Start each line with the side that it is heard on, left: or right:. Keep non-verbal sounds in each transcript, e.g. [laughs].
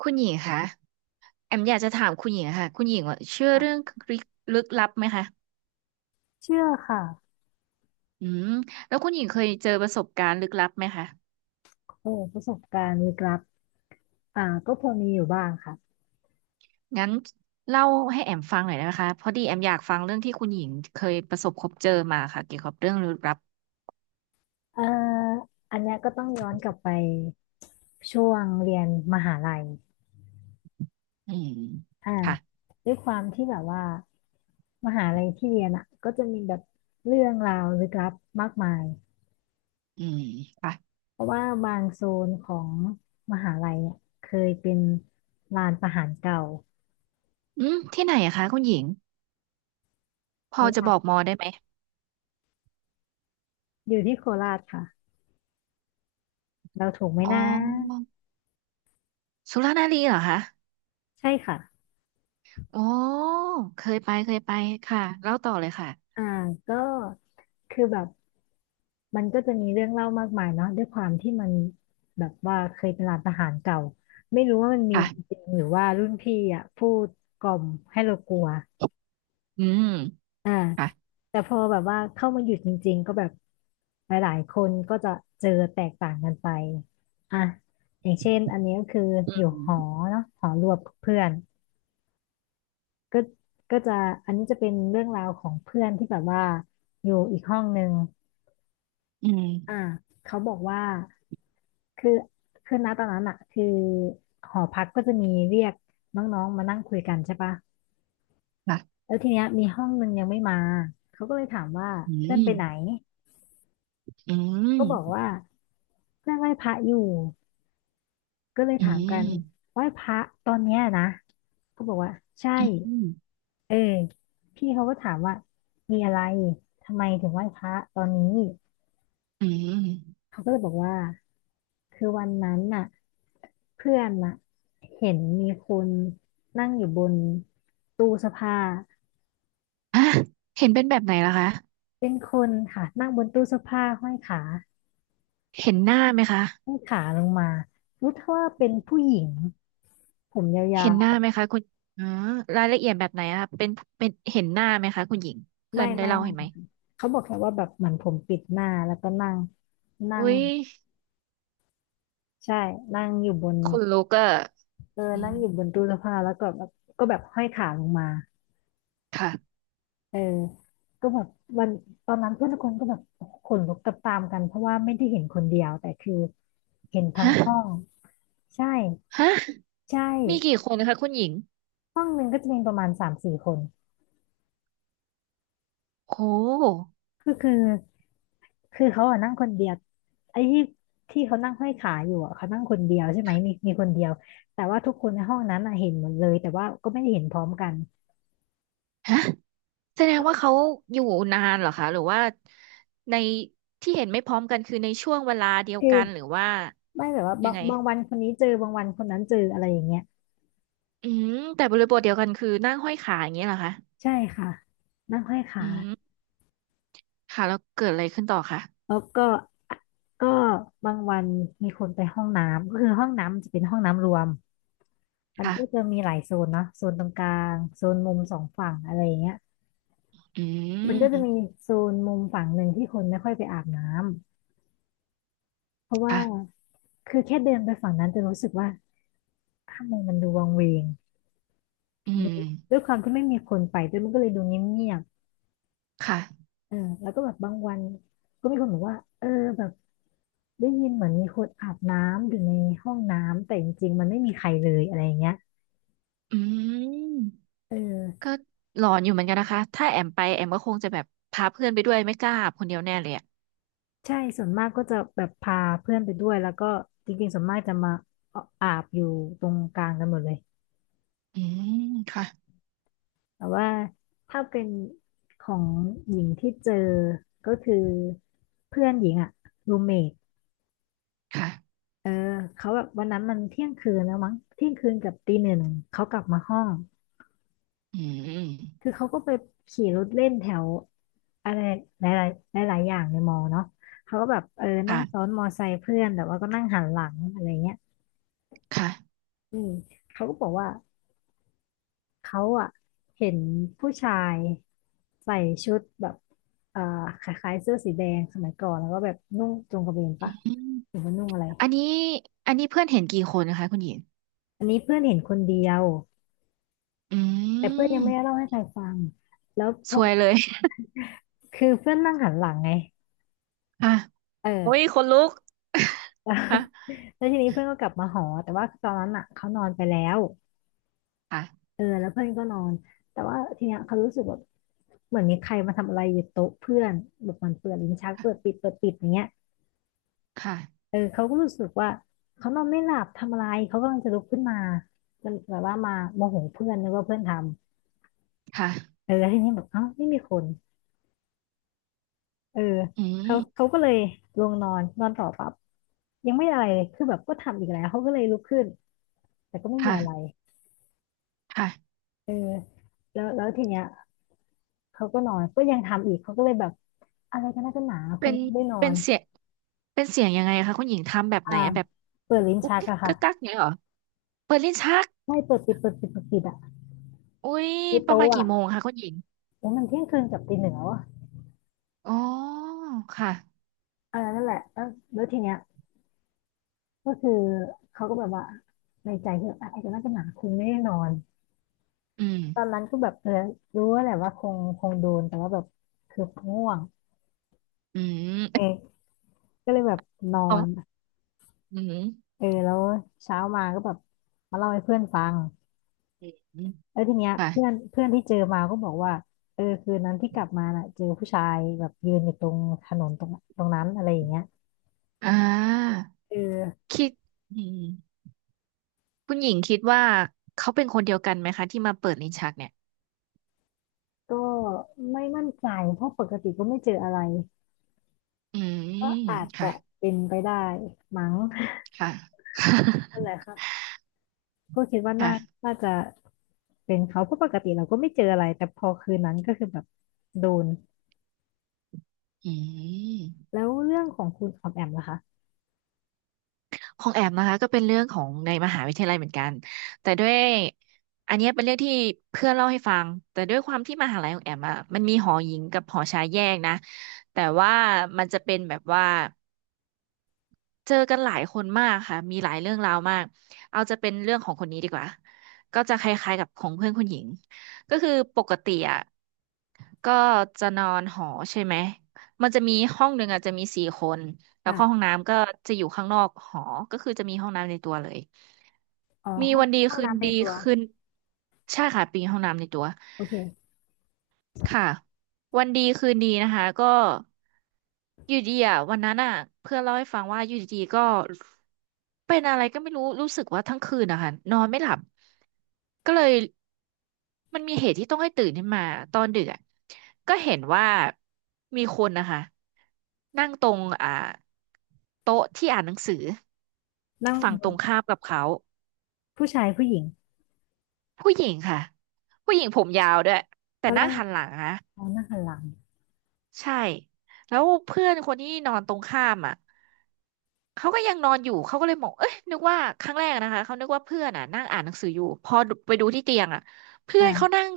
right: คุณหญิงคะ แอมอยากจะถามคุณหญิงค่ะคุณหญิงว่าเชื่อเรื่องลึกลึกลับไหมคะ
left: เชื่อค่ะ
right: อืมแล้วคุณหญิงเคยเจอประสบการณ์ลึกลับไหมคะ
left: โอ้ประสบการณ์ลึกลับก็พอมีอยู่บ้างค่ะ
right: งั้นเล่าให้แอมฟังหน่อยได้ไหมคะพอดีแอมอยากฟังเรื่องที่คุณหญิงเคยประสบพบเจอมาค่ะเกี่ยวกับเรื่องลึกลับ
left: เอ่ออันเนี้ยก็ต้องย้อนกลับไปช่วงเรียนมหาลัย
right: อืม
left: อ่า
right: ค่ะ
left: ด้วยความที่แบบว่ามหาลัยที่เรียนอ่ะก็จะมีแบบเรื่องราวลึกลับมากมาย
right: อืมค่ะ
left: เพราะว่าบางโซนของมหาลัยเนี่ยเคยเป็นลานประหารเก่า
right: อืมที่ไหนอะคะคุณหญิงพ
left: โค
right: อจะ
left: รา
right: บอก
left: ช
right: มอได้ไหม
left: อยู่ที่โคราชค่ะเราถูกไหม
right: อ๋อ
left: นะ
right: สุรานารีเหรอคะ
left: ใช่ค่ะ
right: อ๋อเคยไปเคยไปค่ะเล่าต่อเลยค่ะ
left: อ่าก็คือแบบ มันก็จะมีเรื่องเล่ามากมายเนาะด้วยความที่มันแบบว่าเคยเป็นร้านทหารเก่าไม่รู้ว่ามันมีจ
right: ค่ะ
left: ริงหรือว่ารุ่นพี่อ่ะพูดกล่อมให้เรากลัว
right: อืม
left: อ่า
right: ค่ะ
left: แต่พอแบบว่าเข้ามาอยู่จริงๆก็แบบหลายๆคนก็จะเจอแตกต่างกันไปอ่ะอย่างเช่นอันนี้ก็คือ
right: อื
left: อยู่ห
right: ม
left: อเนาะหอรวมกับเพื่อนก็ก็จะอันนี้จะเป็นเรื่องราวของเพื่อนที่แบบว่าอยู่อีกห้องหนึ่ง
right: อืม
left: อ่าเขาบอกว่า คือคือณตอนนั้นอะคือหอพักก็จะมีเรียกน้องๆมานั่งคุยกันใช่ปะ
right: ค่ะ
left: แล้วทีเนี้ยมีห้องนึงยังไม่มาเขาก็เลยถามว่า
right: อื
left: เพื่อนไปไหน
right: มอื
left: ก็บอกว่า
right: ม
left: เพื่อนไหว้พระอยู่ก็เลย
right: อื
left: ถามกัน
right: ม
left: ไหว้พระตอนเนี้ยนะก็บอกว่าใช่
right: อืม
left: เออพี่เขาก็ถามว่ามีอะไรทำไมถึงไหว้พระตอนนี้
right: อืม
left: เขาก็เลยบอกว่าคือวันนั้นน่ะเพื่อนน่ะเห็นมีคนนั่งอยู่บนตู้เสื้อผ้า
right: อ่ะเห็นเป็นแบบไหนล่ะคะ
left: เป็นคนค่ะนั่งบนตู้เสื้อผ้าห้อยขา
right: เห็นหน้าไหมคะ
left: ห้อยขาลงมารู้เท่าว่าเป็นผู้หญิงผมยา
right: เห็นหน้า
left: ว
right: ไหมคะคุณอ๋อรายละเอียดแบบไหนอะคะเป็นเห็นหน้าไหมคะคุณหญิง
left: ๆ
right: เพื่อ
left: ไม่
right: นได้
left: ไม่
right: เล่า
left: ไม่
right: เห็นไหม
left: ค่ะเขาบอกแค่ว่าแบบเหมือนผมปิดหน้าแล้วก็นั่งนั่ง
right: อุ้ย
left: ใช่นั่งอยู่บน
right: คนลูกอะ
left: เออ
right: อื
left: นั่ง
right: ม
left: อยู่บนตู้เสื้อผ้าแล้วก็แบบก็แบบห้อยขาลงมา
right: ค่ะ
left: เออก็แบบวันตอนนั้นเพื่อนทุกคนก็แบบขนลุกตามๆกันเพราะว่าไม่ได้เห็นคนเดียวแต่คือเห็นทั้ง
right: ฮะ
left: ห้องใช่
right: ฮะ
left: ใช่
right: มีกี่คนนะคะคุณหญิง
left: ห้องหนึ่งก็จะมีประมาณสามสี่คน
right: โอ้
left: ก็คือคือเขาอะนั่งคนเดียวไอ้ที่ที่เขานั่งห้อยขาอยู่อะเขานั่งคนเดียวใช่ไหมมีคนเดียวแต่ว่าทุกคนในห้องนั้นอะเห็นหมดเลยแต่ว่าก็ไม่ได้เห็นพร้อมกัน
right: แสดงว่าเขาอยู่นานเหรอคะหรือว่าในที่เห็นไม่พร้อมกันคือในช่วงเวลาเดียว
left: คือ
right: กันหรือว่า
left: ไม่แบบว่า
right: ยั
left: บาง
right: งไง
left: บางวันคนนี้เจอบางวันคนนั้นเจออะไรอย่างเงี้ย
right: อืมแต่บริบทเดียวกันคือนั่งห้อยขาอย่างเงี้ยเหรอคะ
left: ใช่ค่ะนั่งห้อยขา
right: อืมค่ะแล้วเกิดอะไรขึ้นต่อคะ
left: แล้วก็ก็บางวันมีคนไปห้องน้ำก็คือห้องน้ำมันจะเป็นห้องน้ำรวมมัน
right: ค่ะ
left: ก็จะมีหลายโซนเนาะโซนตรงกลางโซนมุมสองฝั่งอะไรอย่างเงี้ย
right: อื
left: มันก็จะมี
right: ม
left: โซนมุมฝั่งหนึ่งที่คนไม่ค่อยไปอาบน้ำเพราะว่า
right: ค่ะ
left: คือแค่เดินไปฝั่งนั้นจะรู้สึกว่าทำไมมันดูวังเวง
right: อื
left: ดู
right: ม
left: ด้วยความที่ไม่มีคนไปด้วยมันก็เลยดูเงียบ
right: ค่ะ
left: ๆเออแล้วก็แบบบางวันก็มีคนบอกว่าเออแบบได้ยินเหมือนมีคนอาบน้ำอยู่ในห้องน้ำแต่จริงๆมันไม่มีใครเลยอะไรอย่างเงี้ย
right: อืม
left: เออ
right: ก็หลอนอยู่เหมือนกันนะคะถ้าแอมไปแอมก็คงจะแบบพาเพื่อนไปด้วยไม่กล้าคนเดียวแน่เลยอ่ะ
left: ใช่ส่วนมากก็จะแบบพาเพื่อนไปด้วยแล้วก็จริงๆส่วนมากจะมาอาบอยู่ตรงกลางกันหมดเลย
right: อืมค่ะ
left: แต่ว่าถ้าเป็นของหญิงที่เจอก็คือเพื่อนหญิงอะรูเมท
right: ค่ะ
left: เออเขาแบบวันนั้นมันเที่ยงคืนแล้วมั้งเที่ยงคืนกับตีหนึ่งเขากลับมาห้อง
right: อืม
left: คือเขาก็ไปขี่รถเล่นแถวอะไรหลายๆหลายๆอย่างในมอเนาะเขาก็แบบเออนั่งซ้อ
right: ค่ะ
left: นมอไซค์เพื่อนแต่ว่าก็นั่งหันหลังอะไรเงี้ย
right: ค่ะ
left: อืมเขาก็บอกว่า เขาอะเห็นผู้ชายใส่ชุดแบบเอ่อคล้ายๆเสื้อสีแดงสมัยก่อนแล้วก็แบบนุ่งจงกระเบนปะหรือว่านุ่งอะไร
right: อันนี้อันนี้เพื่อนเห็นกี่คนนะคะคุณหญิง
left: อันนี้เพื่อนเห็นคนเดียว
right: อื
left: แต่เพื่อนยั
right: ม
left: งไม่ได้เล่าให้ใครฟังแล้วพ
right: ซ
left: อ
right: วยเลย
left: คือเพื่อนนั่งหันหลังไง
right: ค่ะ
left: เอ
right: [laughs] โอ้ย
left: อ
right: คนลุก [laughs] ค่ะ
left: [laughs] แล้วแล้วทีนี้เพื่อนก็กลับมาหอแต่ว่าตอนนั้นอะเขานอนไปแล้ว
right: ค่ะ
left: เออแล้วเพื่อนก็นอนแต่ว่าทีเนี้ยเขารู้สึกแบบเหมือนมีใครมาทำอะไรอยู่โต๊ะเพื่อนแบบมันเปิดลิ้นชักเปิดปิดเปิดปิดอย่างเงี้ย
right: ค่ะ
left: เออเขาก็รู้สึกว่าเขานอนไม่หลับทำอะไรเขากำลังจะลุกขึ้นมาจนแบบว่ามาโมโหเพื่อนนึกว่าเพื่อนทำ
right: ค่ะ
left: เออแล้วทีนี้แบบเอ้าไม่มีคนเออ
right: อื
left: เขา
right: ม
left: ก็เลยลงนอนนอนต่อปั๊บยังไม่อะไรเลยคือแบบก็ทำอีกแล้วเขาก็เลยลุกขึ้นแต่ก็ไม่มีอะไร
right: ค่ะค่ะ
left: เออแล้วแล้วทีเนี้ยเขาก็นอนก็ยังทำอีกเขาก็เลยแบบอะไรกันนะกันหนาค
right: เป็
left: น
right: น
left: ไม่นอ
right: เป็น
left: น
right: เสียงเป็นเสียงยังไงคะคุณหญิงทำแบบ
left: อ่า
right: ไหนอะแบบ
left: เปิดลิ้น
right: กุ๊ก
left: ชัก
right: กิ๊ก
left: อะค่ะ
right: กักกักเงี้ยเหรอเปิดลิ้นชัก
left: ไม่เปิดปิดเปิดปิดเปิดปิดอะ
right: อุ้ย
left: ใน
right: ประมา
left: โต๊ะ
right: ณกี่
left: อะ
right: โมงคะคุณหญิง
left: โอ้ยมันเที่ยงคืนกับตีหนึ่งแล้วอะ
right: อ๋อค่ะ
left: เออนั่นแหละแล้วแล้วทีเนี้ย ก็คือเขาก็แบบว่าในใจคืออ่ะไอ้ตัวนั้นจะหนังคงแน่นอน
right: อืม
left: ตอนนั้นก็แบบเออรู้ว่าแหละว่าคงโดนแต่ว่าแบบคือง่วง
right: อื
left: เอ
right: ม
left: อก็เลยแบบนอ
right: อ๋อ
left: น
right: อืม
left: เออแล้วเช้ามาก็แบบมาเล่าให้เพื่อนฟัง
right: อืม
left: แล้วทีเนี้ยเพื่อน
right: ค่ะ
left: เพื่อนที่เจอมาก็บอกว่าเออคืนนั้นที่กลับมาน่ะเจอผู้ชายแบบยืนอยู่ตรงถนนตรงนั้นอะไรอย่างเงี้ย
right: อ่า
left: เออ
right: คิดอืม คุณหญิงคิดว่าเขาเป็นคนเดียวกันไหมคะที่มาเปิดลิ้นชักเนี่ย
left: ก็ไม่มั่นใจเพราะปกติก็ไม่เจออะไร
right: อืม
left: ก็อาจ
right: ค่ะ
left: จะเป็นไปได้มั้ง
right: ค่ะ
left: นั่นแหละ
right: [laughs]
left: ค่ะ ก็คิดว่าน่า
right: ค่ะ
left: น่าจะเป็นเขาเพราะปกติเราก็ไม่เจออะไรแต่พอคืนนั้นก็คือแบบโดน
right: อืม
left: แล้วเรื่องของคุณออมแอมล่ะคะ
right: ของแอมนะคะก็เป็นเรื่องของในมหาวิทยาลัยเหมือนกัน แต่ด้วยอันเนี้ยเป็นเรื่องที่เพื่อนเล่าให้ฟัง แต่ด้วยความที่มหาลัยของแอมอ่ะมันมีหอหญิงกับหอชายแยกนะแต่ว่ามันจะเป็นแบบว่าเจอกันหลายคนมากค่ะมีหลายเรื่องราวมากเอาจะเป็นเรื่องของคนนี้ดีกว่าก็จะคล้ายๆกับของเพื่อนคุณหญิงก็คือปกติอ่ะ ก็จะนอนหอใช่ไหม มันจะมีห้องหนึ่งอ่ะจะมีสี่คน แล้ว
left: อ่ะ
right: ก็ห้องน้ำก็จะอยู่ข้างนอกหอ ก็คือจะมีห้องน้ำในตัวเลย
left: อ๋อ
right: มี
left: ห้อง
right: วันดี
left: ห้อง
right: คืน
left: น้ำใน
right: ดี
left: ตัว
right: คืนใช่ค่ะ ปีห้องน้ำในตัว
left: โอเค
right: ค่ะวันดีคืนดีนะคะก็อยู่ดีอ่ะวันนั้นอ่ะเพื่อนเล่าให้ฟังว่าอยู่ดีๆก็เป็นอะไรก็ไม่รู้รู้สึกว่าทั้งคืนนะคะนอนไม่หลับก็เลยมันมีเหตุที่ต้องให้ตื่นขึ้นมาตอนดึกอ่ะก็เห็นว่ามีคนนะคะนั่งตรงอ่าโต๊ะที่อ่านหนังสือ
left: นั่ง
right: ฝั่ง
left: บ
right: ตร
left: น
right: งข้ามกับเขา
left: ผู้ชายผู้หญิง
right: ผู้หญิงค่ะผู้หญิงผมยาวด้วยแต่
left: เขา
right: นั่
left: นั่
right: ง
left: ง
right: หันหลังนะ
left: เขานั่งหันหลัง
right: ใช่แล้วเพื่อนคนที่นอนตรงข้ามอ่ะเขาก็ยังนอนอยู่เขาก็เลยมองเอ้ยนึกว่าครั้งแรกนะคะเขานึกว่าเพื่อนอ่ะนั่งอ่านหนังสืออยู่พอไปดูที่เตียงอ่ะเพื่อนเขา
left: อ่ะ
right: นั่ง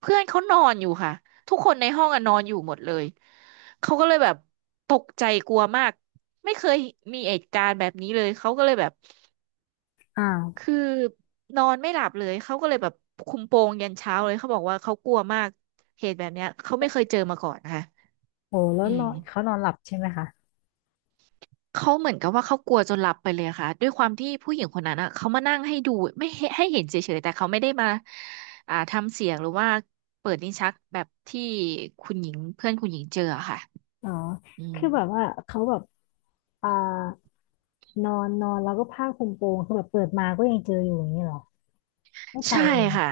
right: เพื่อนเขานอนอยู่ค่ะทุกคนในห้องอ่ะนอนอยู่หมดเลยเขาก็เลยแบบตกใจกลัวมากไม่เคยมีเหตุการณ์แบบนี้เลยเขาก็เลยแบบ
left: อ้าว
right: คือนอนไม่หลับเลยเขาก็เลยแบบคุมโปงยันเช้าเลยเขาบอกว่าเขากลัวมากเหตุแบบเนี้ยเขาไม่เคยเจอมาก่อนนะคะ
left: โอ้แล้ว
right: อื
left: นอ
right: ม
left: นเขานอนหลับใช่ไหมคะ
right: เขาเหมือนกับว่าเขากลัวจนหลับไปเลยอะค่ะด้วยความที่ผู้หญิงคนนั้นอ่ะเขามานั่งให้ดูไม่ให้ให้เห็นเฉยๆแต่เขาไม่ได้มาอ่าทำเสียงหรือว่าเปิดลิ้นชักแบบที่คุณหญิงเพื่อนคุณหญิงเจออะค่ะ
left: อ๋อ
right: อืม
left: คือแบบว่าเขาแบบอ่านอนนอนแล้วก็ผ้าคลุมโปงคือแบบเปิดมาก็ยังเจออยู่อย่างนี้เหรอไม่ไป
right: ใช่
left: เลยเหรอ
right: ค่ะ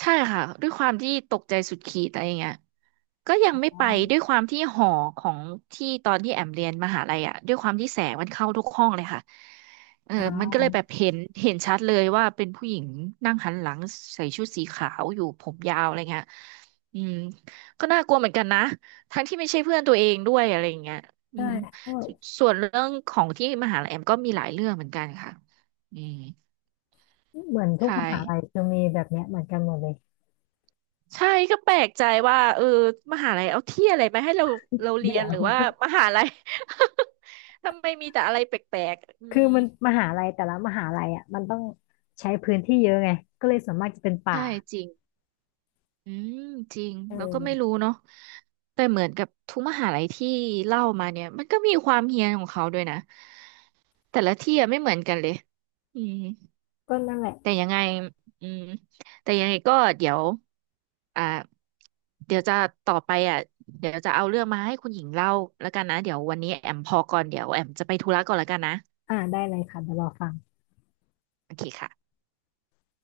right: ใช่ค่ะด้วยความที่ตกใจสุดขีดอะไรอย่างเงี้ยก็ยังไม่ไปด้วยความที่หอของที่ตอนที่แอมเรียนมหาลัยอ่ะด้วยความที่แสงมันเข้าทุกห้องเลยค่ะเออมันก็เลยแบบเห็นเห็นชัดเลยว่าเป็นผู้หญิงนั่งหันหลังใส่ชุดสีขาวอยู่ผมยาวอะไรเงี้ยอืมก็น่ากลัวเหมือนกันนะทั้งที่ไม่ใช่เพื่อนตัวเองด้วยอะไรอย่างเงี้ยอื
left: ใช่
right: ม
left: เพราะ
right: ส่วนเรื่องของที่มหาลัยแอมก็มีหลายเรื่องเหมือนกันค่ะอืม
left: เหมือนทุก
right: ใช่
left: มหาลัยจะมีแบบเนี้ยเหมือนกันหมดเลย
right: ใช่ก็แปลกใจว่าเออมหาลัยเอาที่อะไรมาให้เราเราเรี
left: เดี๋
right: ยน
left: ย
right: ห
left: ว
right: รือว่ามหาลัย [laughs] ทำไมมีแต่อะไรแปลกๆอื
left: [laughs] คือ
right: ม
left: มันมหาลัยแต่ละมหาลัยอ่ะมันต้องใช้พื้นที่เยอะไงก็เลยส่วนมากจะเป็นป่า
right: ใช่จริงอืมจริง
left: เ
right: แล้วก็ไม่
left: ออ
right: รู้เนาะแต่เหมือนกับทุกมหาลัยที่เล่ามาเนี่ยมันก็มีความเฮี้ยนของเขาด้วยนะแต่ละที่อะไม่เหมือนกันเลยอืม
left: ก็นั่นแหละ
right: แต่ยังไงอืมแต่ยังไงก็เดี๋ยวอ่าเดี๋ยวจะต่อไปอ่ะเดี๋ยวจะเอาเรื่องมาให้คุณหญิงเล่าแล้วกันนะ เดี๋ยววันนี้แอมพอก่อนเดี๋ยวแอมจะไปธุระก่อนแล้วกันนะ
left: ได้เลยค่ะเดี๋ยวรอฟัง
right: โอเคค่ะ